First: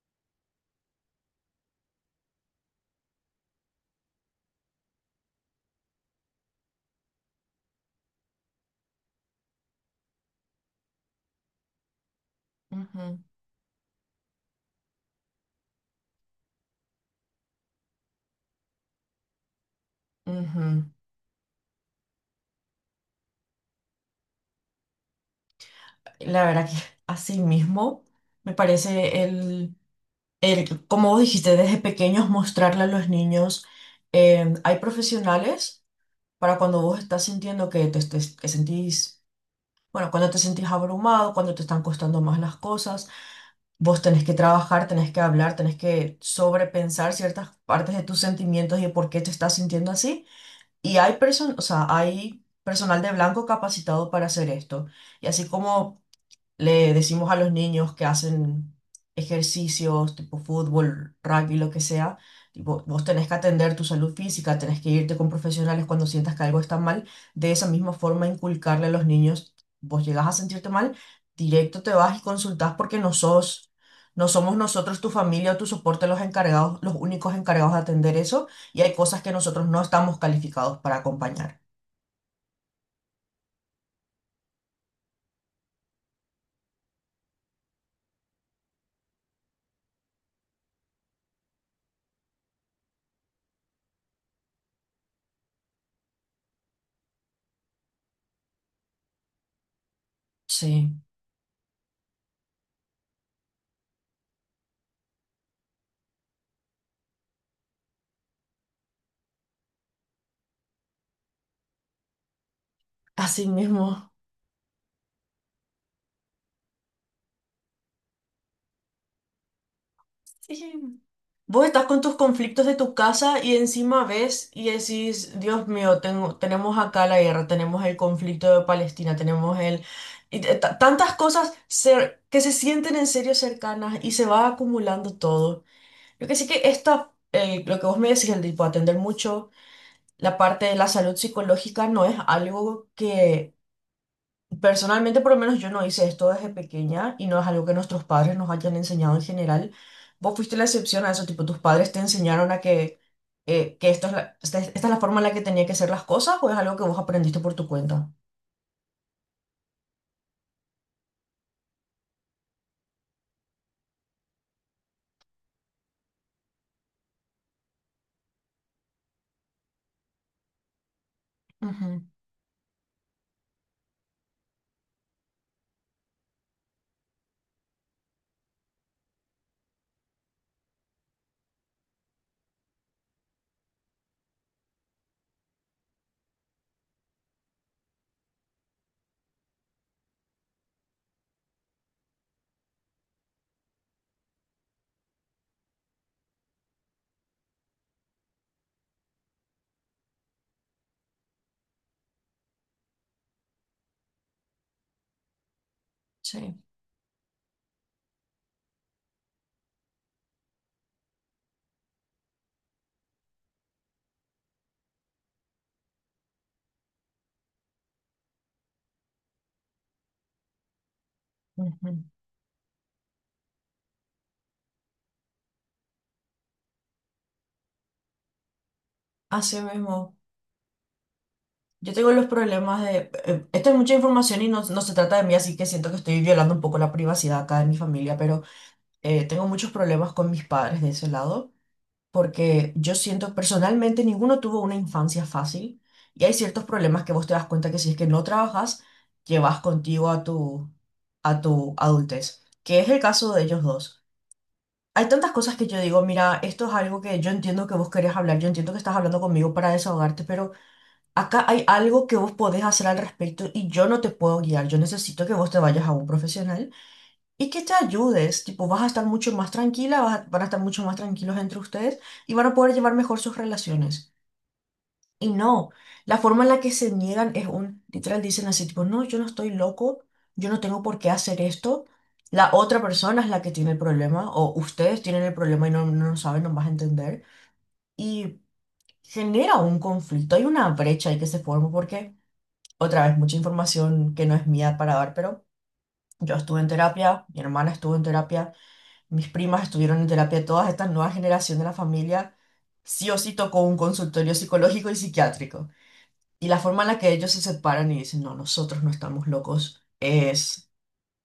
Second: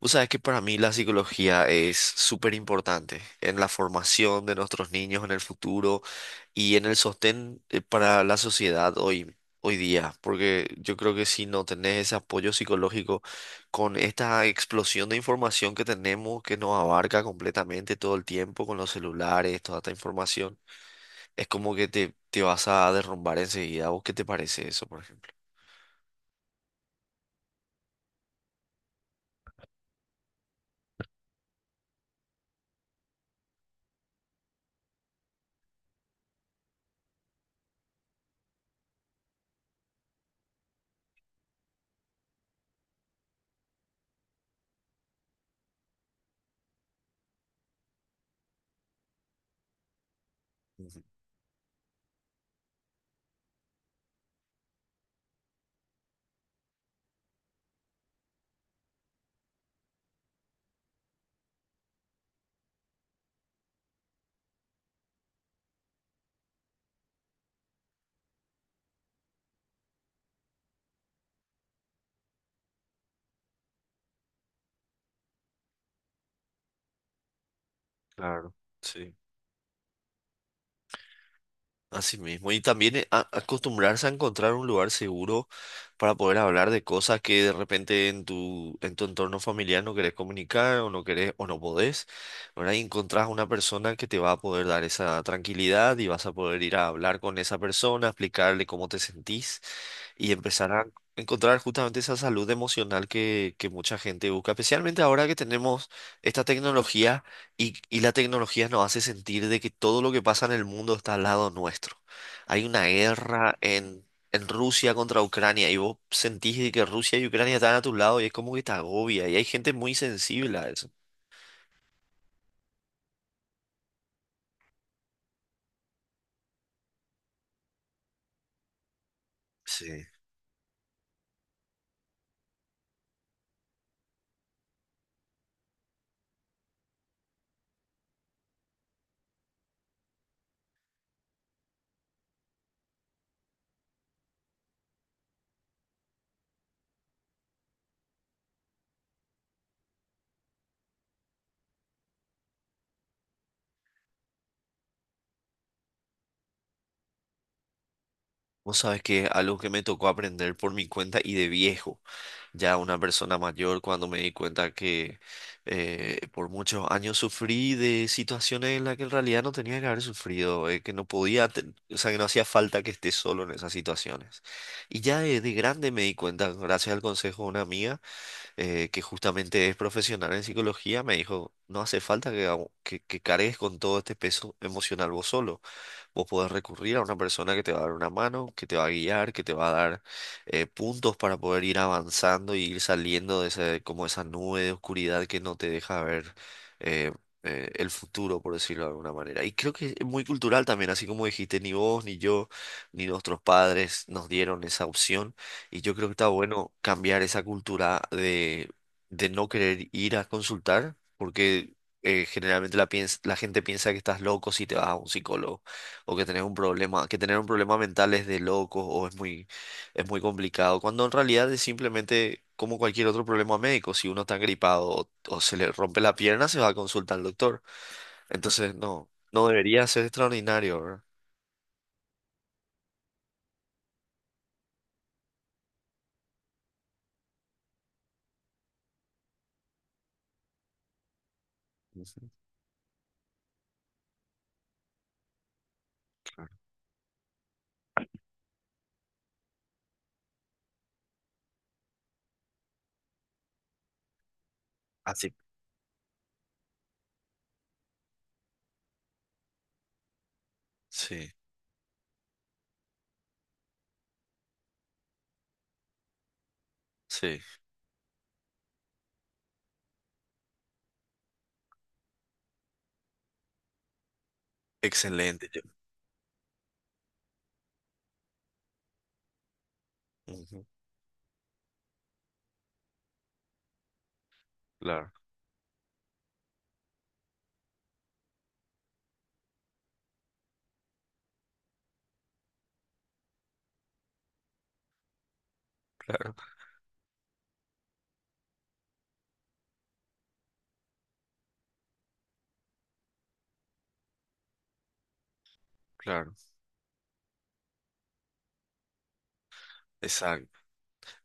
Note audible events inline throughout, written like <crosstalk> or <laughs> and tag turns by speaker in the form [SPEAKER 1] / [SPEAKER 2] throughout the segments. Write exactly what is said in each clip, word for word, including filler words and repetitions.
[SPEAKER 1] Vos sabés que para mí la psicología es súper importante en la formación de nuestros niños en el futuro y en el sostén, eh, para la sociedad hoy, hoy día, porque yo creo que si no tenés ese apoyo psicológico
[SPEAKER 2] Ujú,
[SPEAKER 1] con esta explosión de información que tenemos, que nos abarca completamente todo el tiempo con los celulares, toda esta información,
[SPEAKER 2] ujú.
[SPEAKER 1] es como que te, te vas a derrumbar enseguida. ¿Vos qué te parece eso, por ejemplo?
[SPEAKER 2] La verdad que <laughs> así mismo me parece el, el, como vos dijiste, desde pequeños mostrarle a los niños, eh, hay profesionales para cuando vos estás sintiendo que te, te que sentís, bueno, cuando te sentís abrumado, cuando te están costando más las cosas, vos tenés que trabajar, tenés que hablar, tenés que sobrepensar ciertas partes de tus sentimientos y de por qué te estás sintiendo así. Y
[SPEAKER 1] Ujú.
[SPEAKER 2] hay person, o sea, hay personal de blanco capacitado para hacer esto. Y así como le decimos a los niños que hacen ejercicios tipo fútbol, rugby, lo que sea, tipo, vos tenés que atender tu salud física, tenés que irte con profesionales cuando sientas que algo está mal. De esa misma forma, inculcarle a los niños, vos llegas a sentirte mal, directo te vas y consultás porque no sos, no somos nosotros, tu familia o tu soporte los encargados, los únicos encargados de atender eso,
[SPEAKER 1] Claro.
[SPEAKER 2] y hay
[SPEAKER 1] Sí,
[SPEAKER 2] cosas que nosotros no estamos calificados para acompañar.
[SPEAKER 1] así mismo. Y también, eh, a- acostumbrarse a encontrar un lugar seguro para poder hablar de cosas que de repente en tu, en tu entorno familiar no querés comunicar o no querés o no podés, ¿verdad? Y encontrás una persona que te va a poder dar esa tranquilidad y vas a poder ir a hablar con esa persona, explicarle cómo te sentís y empezar a
[SPEAKER 2] Sí,
[SPEAKER 1] encontrar justamente esa salud emocional que, que mucha gente busca, especialmente ahora que tenemos esta tecnología y, y la tecnología nos hace sentir de que todo lo que pasa en el mundo está al lado nuestro. Hay una
[SPEAKER 2] así
[SPEAKER 1] guerra en,
[SPEAKER 2] mismo.
[SPEAKER 1] en Rusia contra Ucrania y vos sentís de que Rusia y Ucrania están a tu lado y es como que te agobia y hay gente muy sensible a eso.
[SPEAKER 2] Sí. Vos estás con tus conflictos de tu casa y encima ves y decís, Dios mío, tengo, tenemos acá la guerra, tenemos el conflicto de Palestina, tenemos el...
[SPEAKER 1] Sí.
[SPEAKER 2] y t- t- tantas cosas cer- que se sienten en serio cercanas y se va acumulando todo. Yo que sí que esta, el- lo que vos me decís, el tipo atender mucho, la parte de la salud psicológica no es algo. Personalmente, por lo menos yo no hice esto desde pequeña y no es algo que nuestros padres nos hayan enseñado en general. Vos fuiste la excepción a eso, tipo, tus padres te enseñaron a que, eh, que esto es la- esta, es esta es la forma en la que tenía que ser las cosas o es algo que vos aprendiste por tu cuenta.
[SPEAKER 1] Vos sabes que algo que me tocó aprender por mi cuenta y de viejo, ya una persona mayor, cuando me di cuenta que, eh, por muchos años sufrí de situaciones en las que en realidad no tenía que haber sufrido, eh, que no podía, te- o
[SPEAKER 2] Ujú,
[SPEAKER 1] sea, que no hacía falta que esté solo en esas situaciones. Y ya de, de grande me di cuenta, gracias al consejo de una amiga, eh, que justamente es profesional en psicología. Me dijo, no hace falta que, hago- que que cargues con todo este peso emocional vos solo. Vos podés recurrir a una persona que te va a dar una mano, que te va a guiar, que te va a dar, eh, puntos para poder ir avanzando y ir saliendo de ese, como esa nube de oscuridad que no te deja ver, eh, eh, el futuro, por decirlo de alguna manera. Y creo que es muy cultural también, así como dijiste, ni vos, ni yo, ni nuestros padres nos dieron esa opción. Y yo creo que está
[SPEAKER 2] sí.
[SPEAKER 1] bueno cambiar esa cultura de, de no querer ir a consultar, porque, eh, generalmente la, piens- la gente piensa que estás loco si te vas a un psicólogo o que tenés un problema, que tener un problema mental es de locos o es muy, es muy complicado, cuando en realidad es
[SPEAKER 2] Ujú.
[SPEAKER 1] simplemente como cualquier otro problema médico, si uno está gripado o, o se le rompe la pierna, se va a consultar al doctor. Entonces, no, no
[SPEAKER 2] Así
[SPEAKER 1] debería ser
[SPEAKER 2] mismo,
[SPEAKER 1] extraordinario, ¿verdad?
[SPEAKER 2] yo tengo los problemas de... eh, esta es mucha información y no, no se trata de mí, así que siento que estoy violando un poco la privacidad acá de mi familia, pero eh, tengo muchos problemas con mis padres de ese lado.
[SPEAKER 1] Ujú,
[SPEAKER 2] Porque yo siento personalmente ninguno tuvo una infancia fácil y hay
[SPEAKER 1] claro.
[SPEAKER 2] ciertos problemas que vos te das cuenta que si es que no trabajas, llevas contigo a tu, a tu adultez, que es el caso de ellos dos. Hay
[SPEAKER 1] Así.
[SPEAKER 2] tantas cosas que yo digo, mira, esto es algo que yo entiendo que vos querés hablar, yo entiendo que estás hablando conmigo para desahogarte, pero
[SPEAKER 1] Sí,
[SPEAKER 2] acá hay algo que vos podés hacer al respecto y yo no te puedo guiar, yo necesito que vos te vayas a un profesional
[SPEAKER 1] sí,
[SPEAKER 2] y que te ayudes, tipo, vas a estar mucho más tranquila, vas a- van a estar mucho más tranquilos entre ustedes y van a poder llevar mejor sus relaciones. Y
[SPEAKER 1] excelente. Yo-
[SPEAKER 2] no, la forma en la que se niegan es un, literal dicen así, tipo, no, yo no estoy loco, yo no
[SPEAKER 1] ujú.
[SPEAKER 2] tengo por qué hacer esto. La otra persona es la que tiene el problema o ustedes
[SPEAKER 1] Claro,
[SPEAKER 2] tienen el problema y no, no lo saben, no vas a entender. Y genera un conflicto, hay una brecha ahí que se forma porque, otra vez, mucha información que no es mía para dar, pero yo estuve en terapia, mi hermana estuvo en terapia. Mis primas estuvieron en terapia. Todas esta nueva generación de la familia sí o sí tocó un consultorio psicológico y psiquiátrico.
[SPEAKER 1] claro.
[SPEAKER 2] Y la forma en la que ellos se separan y dicen, no, nosotros no estamos locos,
[SPEAKER 1] Exacto.
[SPEAKER 2] es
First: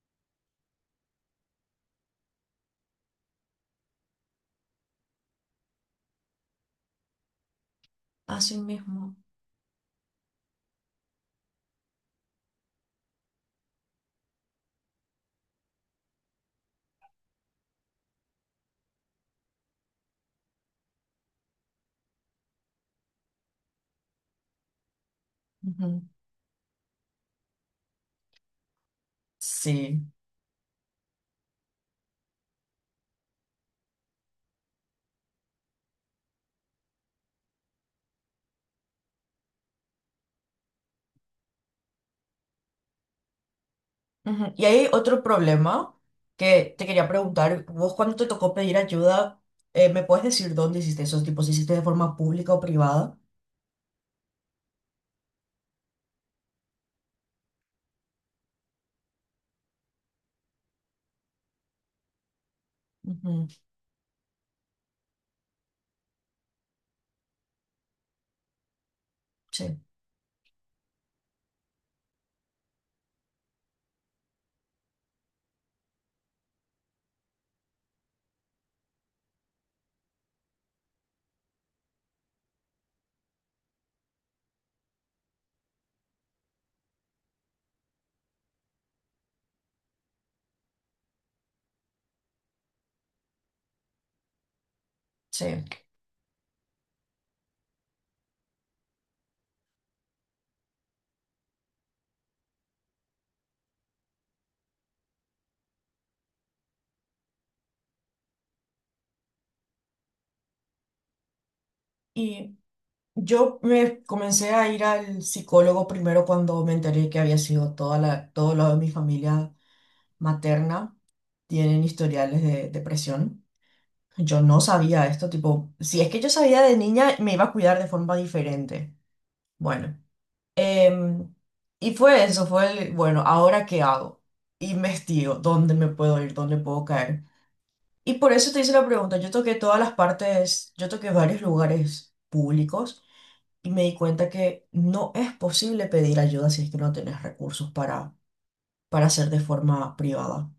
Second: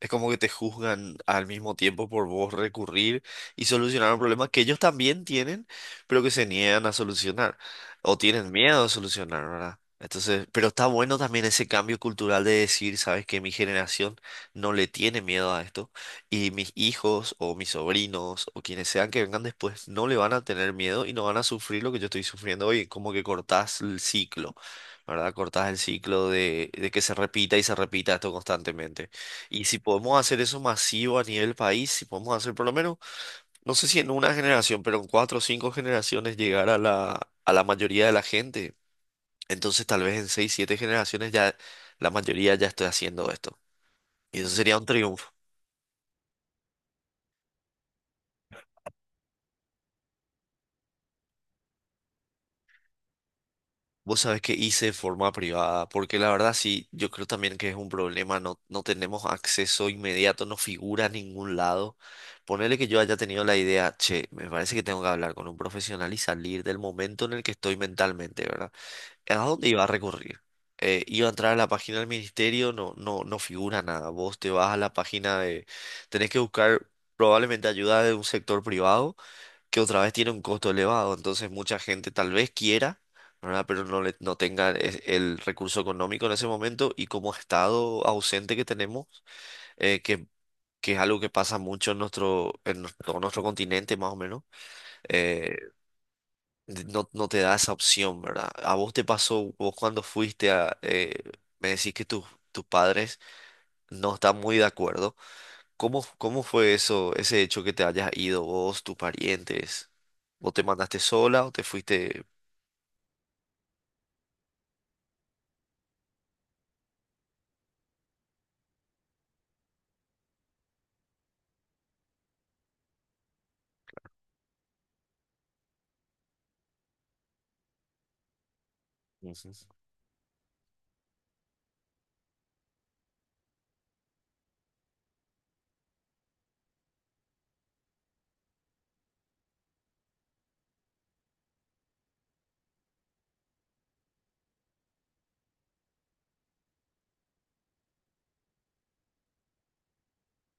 [SPEAKER 1] Es como que te juzgan al mismo tiempo por vos recurrir y solucionar un problema que ellos también tienen, pero que se niegan a solucionar o tienen
[SPEAKER 2] así
[SPEAKER 1] miedo a
[SPEAKER 2] mismo.
[SPEAKER 1] solucionar, ¿verdad? Entonces, pero está bueno también ese cambio cultural de decir, sabes que mi generación no le tiene miedo a esto y mis hijos o mis sobrinos o quienes sean que vengan después no le van a tener miedo y no van a sufrir lo que yo estoy sufriendo hoy, como que cortás el ciclo, ¿verdad? Cortás el
[SPEAKER 2] Ujú.
[SPEAKER 1] ciclo de, de que se repita y se repita esto constantemente. Y si
[SPEAKER 2] Sí.
[SPEAKER 1] podemos hacer eso masivo a nivel país, si podemos hacer por lo menos, no sé si en una generación, pero en cuatro o cinco generaciones llegar a la, a la mayoría de la gente, entonces tal vez en seis, siete generaciones ya la mayoría ya esté haciendo esto. Y eso
[SPEAKER 2] Ujú. Y
[SPEAKER 1] sería un
[SPEAKER 2] hay otro
[SPEAKER 1] triunfo.
[SPEAKER 2] problema que te quería preguntar, vos cuando te tocó pedir ayuda, eh, ¿me puedes decir dónde hiciste esos tipos? ¿Hiciste de forma pública o privada?
[SPEAKER 1] Vos sabés que hice de forma privada, porque la verdad sí, yo creo también que es un problema, no, no tenemos acceso inmediato, no figura en ningún lado. Ponerle que yo haya tenido
[SPEAKER 2] Ujú.
[SPEAKER 1] la idea, che, me parece que tengo que hablar con un profesional y salir del momento en el que estoy mentalmente, ¿verdad? ¿A dónde
[SPEAKER 2] Sí,
[SPEAKER 1] iba a recurrir? Eh, iba a entrar a la página del ministerio, no, no, no figura nada. Vos te vas a la página de... Tenés que buscar probablemente ayuda de un sector privado que otra vez tiene un costo elevado. Entonces mucha gente tal vez quiera, ¿verdad? Pero no, le, no tenga es- el recurso económico en ese momento y como estado ausente que tenemos, eh, que, que es algo que pasa mucho en nuestro, en nuestro- todo nuestro continente más o menos.
[SPEAKER 2] sí.
[SPEAKER 1] eh, de- no, no te da esa opción, ¿verdad? ¿A vos te pasó, vos cuando fuiste a, eh, me decís que tus tus padres no están muy de acuerdo? ¿Cómo, cómo fue eso, ese hecho que te hayas ido vos, tus parientes? ¿O te mandaste sola o te fuiste?
[SPEAKER 2] Y yo me comencé a ir al psicólogo primero cuando me enteré que había sido toda la, todo lo de mi familia materna tienen historiales de depresión. Yo no sabía esto, tipo, si es que yo sabía de niña, me iba a cuidar de forma diferente.
[SPEAKER 1] Ujú.
[SPEAKER 2] Bueno, em, y fue eso, fue el, bueno, ¿ahora qué hago? Investigo, ¿dónde me puedo ir? ¿Dónde puedo caer? Y por eso te hice la pregunta, yo toqué todas las partes, yo toqué varios lugares públicos y me di cuenta que no es posible pedir ayuda si es que no tenés recursos para, para hacer de forma privada.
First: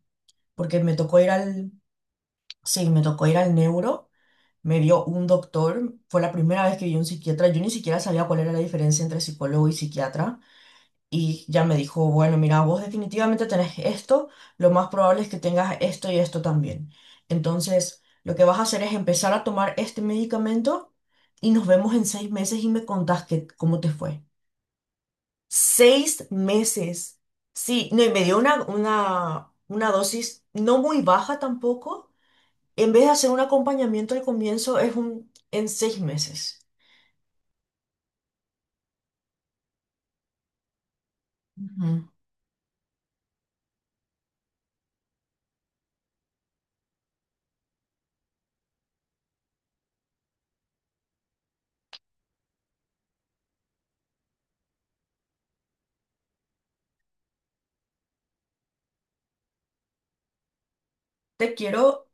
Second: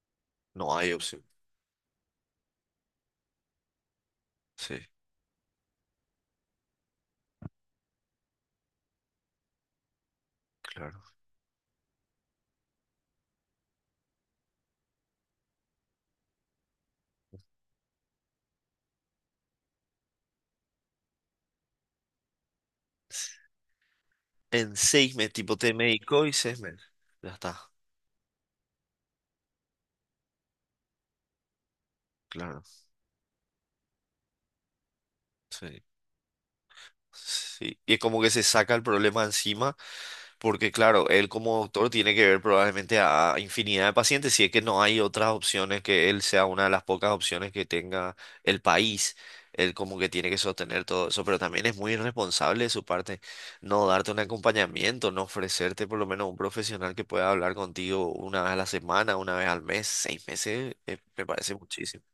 [SPEAKER 1] No
[SPEAKER 2] Porque
[SPEAKER 1] hay
[SPEAKER 2] me tocó
[SPEAKER 1] opción.
[SPEAKER 2] ir al, sí, me tocó ir al neuro,
[SPEAKER 1] Sí,
[SPEAKER 2] me vio un doctor, fue la primera vez que vi un psiquiatra, yo ni siquiera sabía cuál era la diferencia entre psicólogo y psiquiatra.
[SPEAKER 1] claro.
[SPEAKER 2] Y ya me dijo, bueno, mira, vos definitivamente tenés esto, lo más probable es que tengas esto y esto también. Entonces, lo que vas a hacer es empezar a tomar este medicamento y nos vemos en seis meses y me contás qué cómo te fue.
[SPEAKER 1] En seis meses, tipo, te medicó
[SPEAKER 2] Seis
[SPEAKER 1] y seis meses.
[SPEAKER 2] meses.
[SPEAKER 1] Ya está,
[SPEAKER 2] Sí, no, y me dio una, una, una dosis no muy baja tampoco.
[SPEAKER 1] claro.
[SPEAKER 2] En vez de hacer un acompañamiento al comienzo, es un en
[SPEAKER 1] Sí.
[SPEAKER 2] seis meses.
[SPEAKER 1] Sí, y es como que se saca el problema encima, porque claro, él como doctor
[SPEAKER 2] Ujú.
[SPEAKER 1] tiene que ver probablemente a infinidad de pacientes, si es que no hay otras opciones, que él sea una de las pocas opciones que tenga el país. Él como que tiene que sostener todo eso, pero también es muy irresponsable de su parte no darte un acompañamiento, no ofrecerte por lo menos un profesional que pueda hablar contigo una vez a la semana, una vez al mes, seis meses. eh, me parece
[SPEAKER 2] Te
[SPEAKER 1] muchísimo.
[SPEAKER 2] quiero,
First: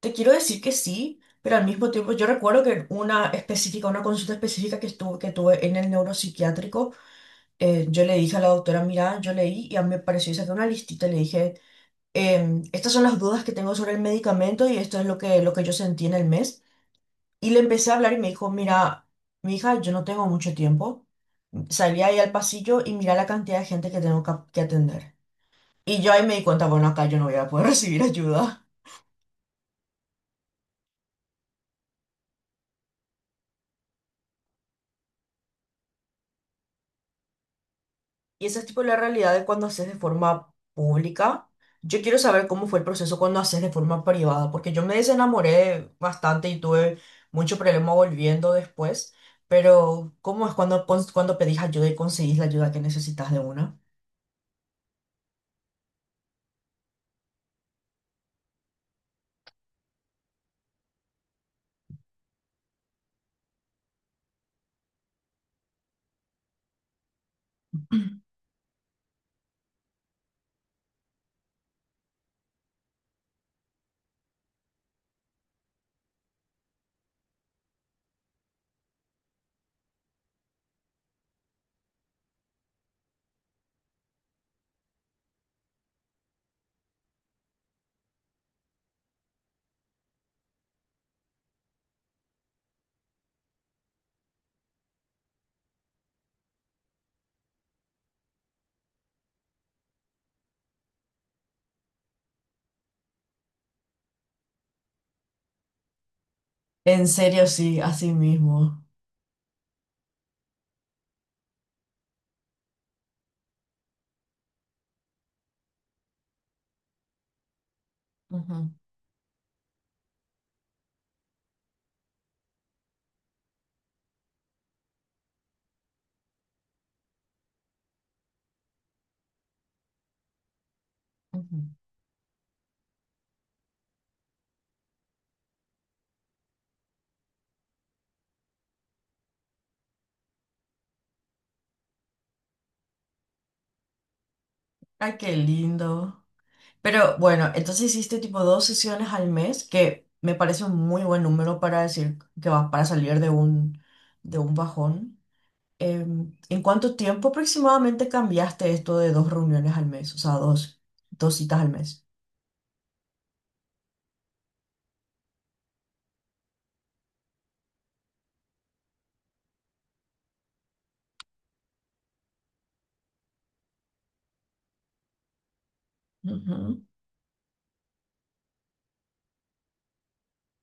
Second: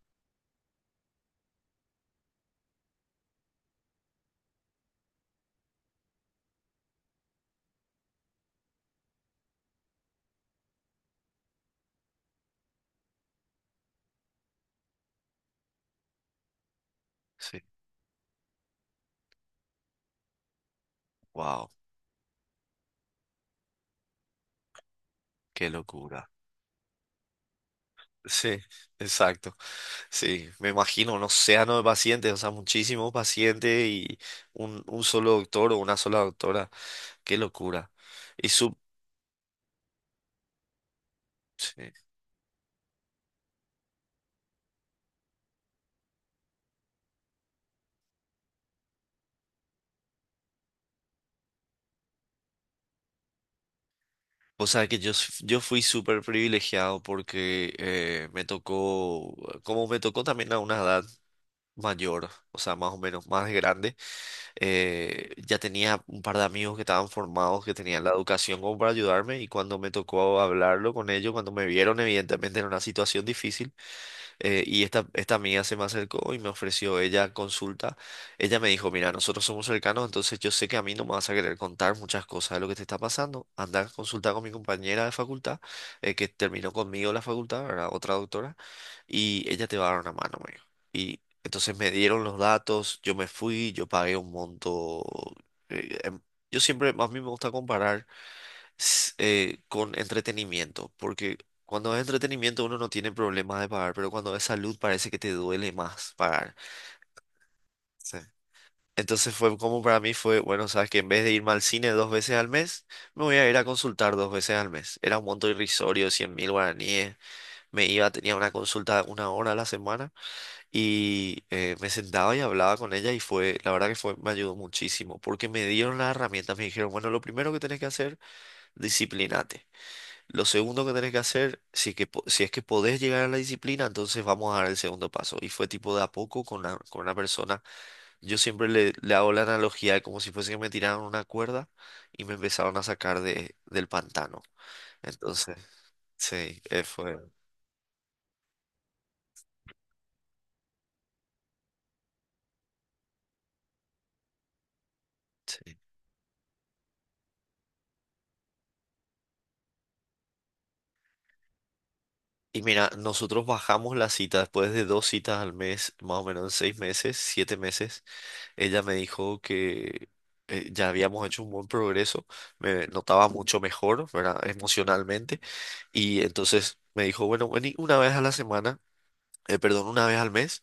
[SPEAKER 2] te quiero decir que sí, pero al mismo tiempo yo recuerdo que una específica, una consulta específica que estuve, que tuve en el neuropsiquiátrico, eh, yo le dije a la doctora, mira, yo leí y a mí me pareció, y saqué una listita y le dije, em, estas son las dudas que tengo sobre el medicamento y esto es lo que, lo que yo sentí en el mes. Y le
[SPEAKER 1] Sí,
[SPEAKER 2] empecé a hablar y me dijo, mira, mi hija, yo no tengo mucho tiempo.
[SPEAKER 1] wow,
[SPEAKER 2] Salí ahí al pasillo y mira la cantidad de gente que tengo cap- que atender.
[SPEAKER 1] qué
[SPEAKER 2] Y yo ahí
[SPEAKER 1] locura.
[SPEAKER 2] me di cuenta, bueno, acá yo no voy a poder <laughs> recibir
[SPEAKER 1] Sí,
[SPEAKER 2] ayuda.
[SPEAKER 1] exacto. Sí, me imagino un océano de pacientes, o sea, muchísimos pacientes y un, un solo doctor o una sola doctora. Qué locura.
[SPEAKER 2] Y
[SPEAKER 1] Y
[SPEAKER 2] esa es
[SPEAKER 1] su,
[SPEAKER 2] tipo la realidad de cuando haces de forma pública.
[SPEAKER 1] sí.
[SPEAKER 2] Yo quiero saber cómo fue el proceso cuando haces de forma privada, porque yo me desenamoré bastante y tuve mucho problema volviendo después. Pero, ¿cómo es cuando, cons- cuando pedís ayuda y conseguís la ayuda que necesitas de una?
[SPEAKER 1] O sea, que yo, s- yo fui súper privilegiado porque, eh, me tocó, como me tocó también a una edad mayor, o sea, más o menos más grande. eh, ya tenía un par de amigos que estaban formados, que tenían la
[SPEAKER 2] <clears throat>
[SPEAKER 1] educación como para ayudarme y cuando me tocó hablarlo con ellos, cuando me vieron evidentemente en una situación difícil. Eh, y esta, esta amiga se me acercó y me ofreció ella consulta. Ella me dijo, mira, nosotros somos cercanos, entonces yo sé que a mí no me vas a querer contar muchas cosas de lo que te está pasando. Anda a consultar con mi compañera de facultad, eh, que terminó conmigo la facultad, ¿verdad? Otra doctora, y ella te va a dar una mano, me dijo. Y entonces me dieron los datos, yo me fui, yo pagué un monto. eh, em- yo siempre, a mí me gusta comparar, s- eh, con entretenimiento, porque cuando es entretenimiento uno no tiene problema de pagar, pero cuando es salud parece que te duele más pagar.
[SPEAKER 2] En serio, sí, así
[SPEAKER 1] Sí.
[SPEAKER 2] mismo.
[SPEAKER 1] Entonces fue como para mí fue, bueno, sabes que en vez de irme al cine dos veces al mes, me voy a ir a consultar dos veces al mes. Era un monto irrisorio, cien mil guaraníes. Me iba, tenía una
[SPEAKER 2] Ujú,
[SPEAKER 1] consulta una hora a la semana y, eh, me sentaba y hablaba con ella y fue, la verdad que fue, me ayudó muchísimo porque me dieron las herramientas, me dijeron, bueno, lo primero que tenés que hacer, disciplinate. Lo segundo que tenés que
[SPEAKER 2] ujú.
[SPEAKER 1] hacer, si es que, po- si es que podés llegar a la disciplina, entonces vamos a dar el segundo paso. Y fue tipo de a poco con la- con una persona. Yo siempre le, le hago la analogía de como si fuese que me tiraron una cuerda y me empezaron a sacar de, del pantano.
[SPEAKER 2] Ay, qué
[SPEAKER 1] Entonces,
[SPEAKER 2] lindo.
[SPEAKER 1] sí, eh,
[SPEAKER 2] Pero
[SPEAKER 1] fue.
[SPEAKER 2] bueno, entonces hiciste tipo dos sesiones al mes, que me parece un muy buen número para decir que vas para salir de un, de un bajón.
[SPEAKER 1] Sí.
[SPEAKER 2] Em, ¿en cuánto tiempo aproximadamente cambiaste esto de dos reuniones al mes? O sea, dos, dos citas al mes.
[SPEAKER 1] Y mira, nosotros bajamos la cita después de dos citas al mes, más o menos en seis meses, siete meses. Ella me dijo que, eh, ya habíamos hecho un buen progreso, me notaba mucho mejor, ¿verdad? Emocionalmente. Y entonces
[SPEAKER 2] Ujú.
[SPEAKER 1] me dijo, bueno, vení una vez a la semana, eh, perdón, una vez al mes,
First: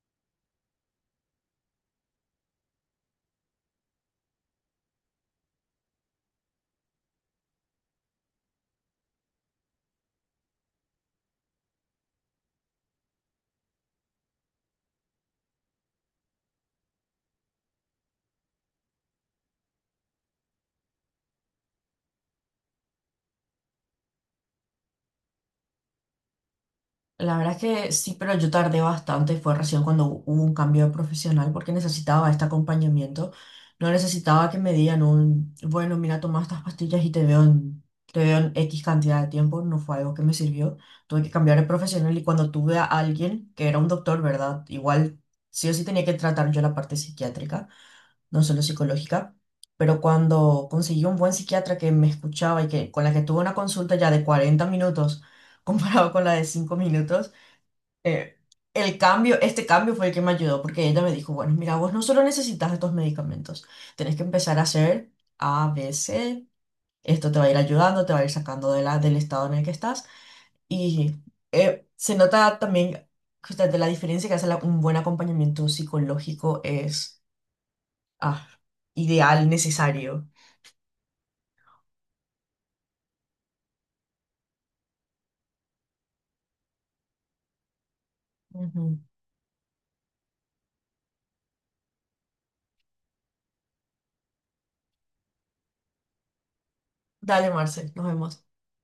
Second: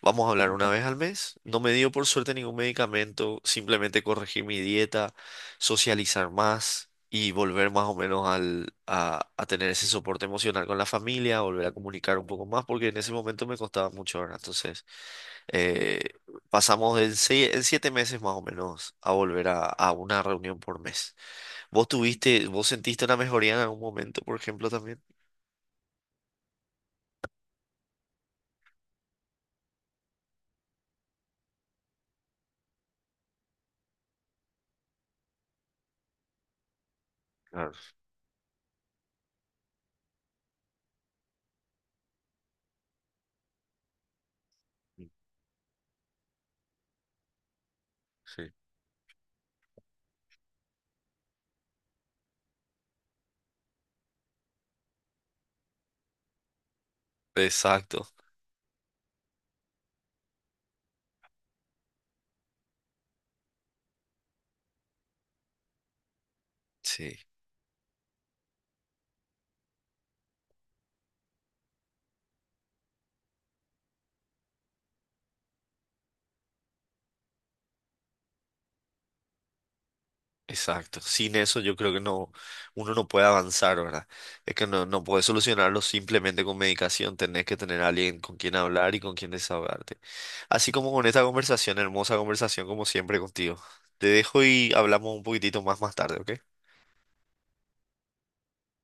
[SPEAKER 1] vamos a hablar una vez al mes. No me dio por suerte ningún medicamento, simplemente corregir mi dieta, socializar más y volver más o menos al, a, a tener ese soporte emocional con la familia, volver a comunicar un poco más, porque en ese momento me costaba mucho, ¿verdad? Entonces, eh, pasamos en, seis- en siete meses más o menos a volver a, a una reunión por mes. ¿Vos tuviste, vos sentiste una mejoría en algún momento, por ejemplo, también?
[SPEAKER 2] La verdad es que sí, pero yo tardé bastante. Fue recién cuando hu- hubo un cambio de profesional porque necesitaba este acompañamiento. No necesitaba que me dieran un, bueno, mira, toma estas pastillas y te veo en, te veo en X cantidad de tiempo. No fue algo que me sirvió. Tuve que cambiar de profesional y cuando tuve a alguien que era un doctor, ¿verdad? Igual sí o sí tenía que tratar yo la parte psiquiátrica, no solo psicológica. Pero cuando conseguí un buen psiquiatra que me escuchaba y que con la que tuve una consulta ya de cuarenta minutos comparado con la de cinco minutos,
[SPEAKER 1] Exacto,
[SPEAKER 2] eh, el cambio, este cambio fue el que me ayudó, porque ella me dijo, bueno, mira, vos no solo necesitas estos medicamentos, tenés que empezar a hacer A, B, C,
[SPEAKER 1] sí,
[SPEAKER 2] esto te va a ir ayudando, te va a ir sacando de la, del estado en el que estás, y eh, se nota también justamente la diferencia que hace la- un buen acompañamiento psicológico es ah, ideal, necesario.
[SPEAKER 1] exacto. Sin eso yo creo que no, uno no puede avanzar, ¿verdad? Es que no, no puedes solucionarlo simplemente con medicación, tenés que tener a alguien con quien hablar
[SPEAKER 2] Ujú.
[SPEAKER 1] y con quien desahogarte. Así como con esta conversación, hermosa conversación como siempre contigo. Te dejo y hablamos un poquitito más más tarde, ¿ok?
[SPEAKER 2] Dale, Marcel, nos vemos.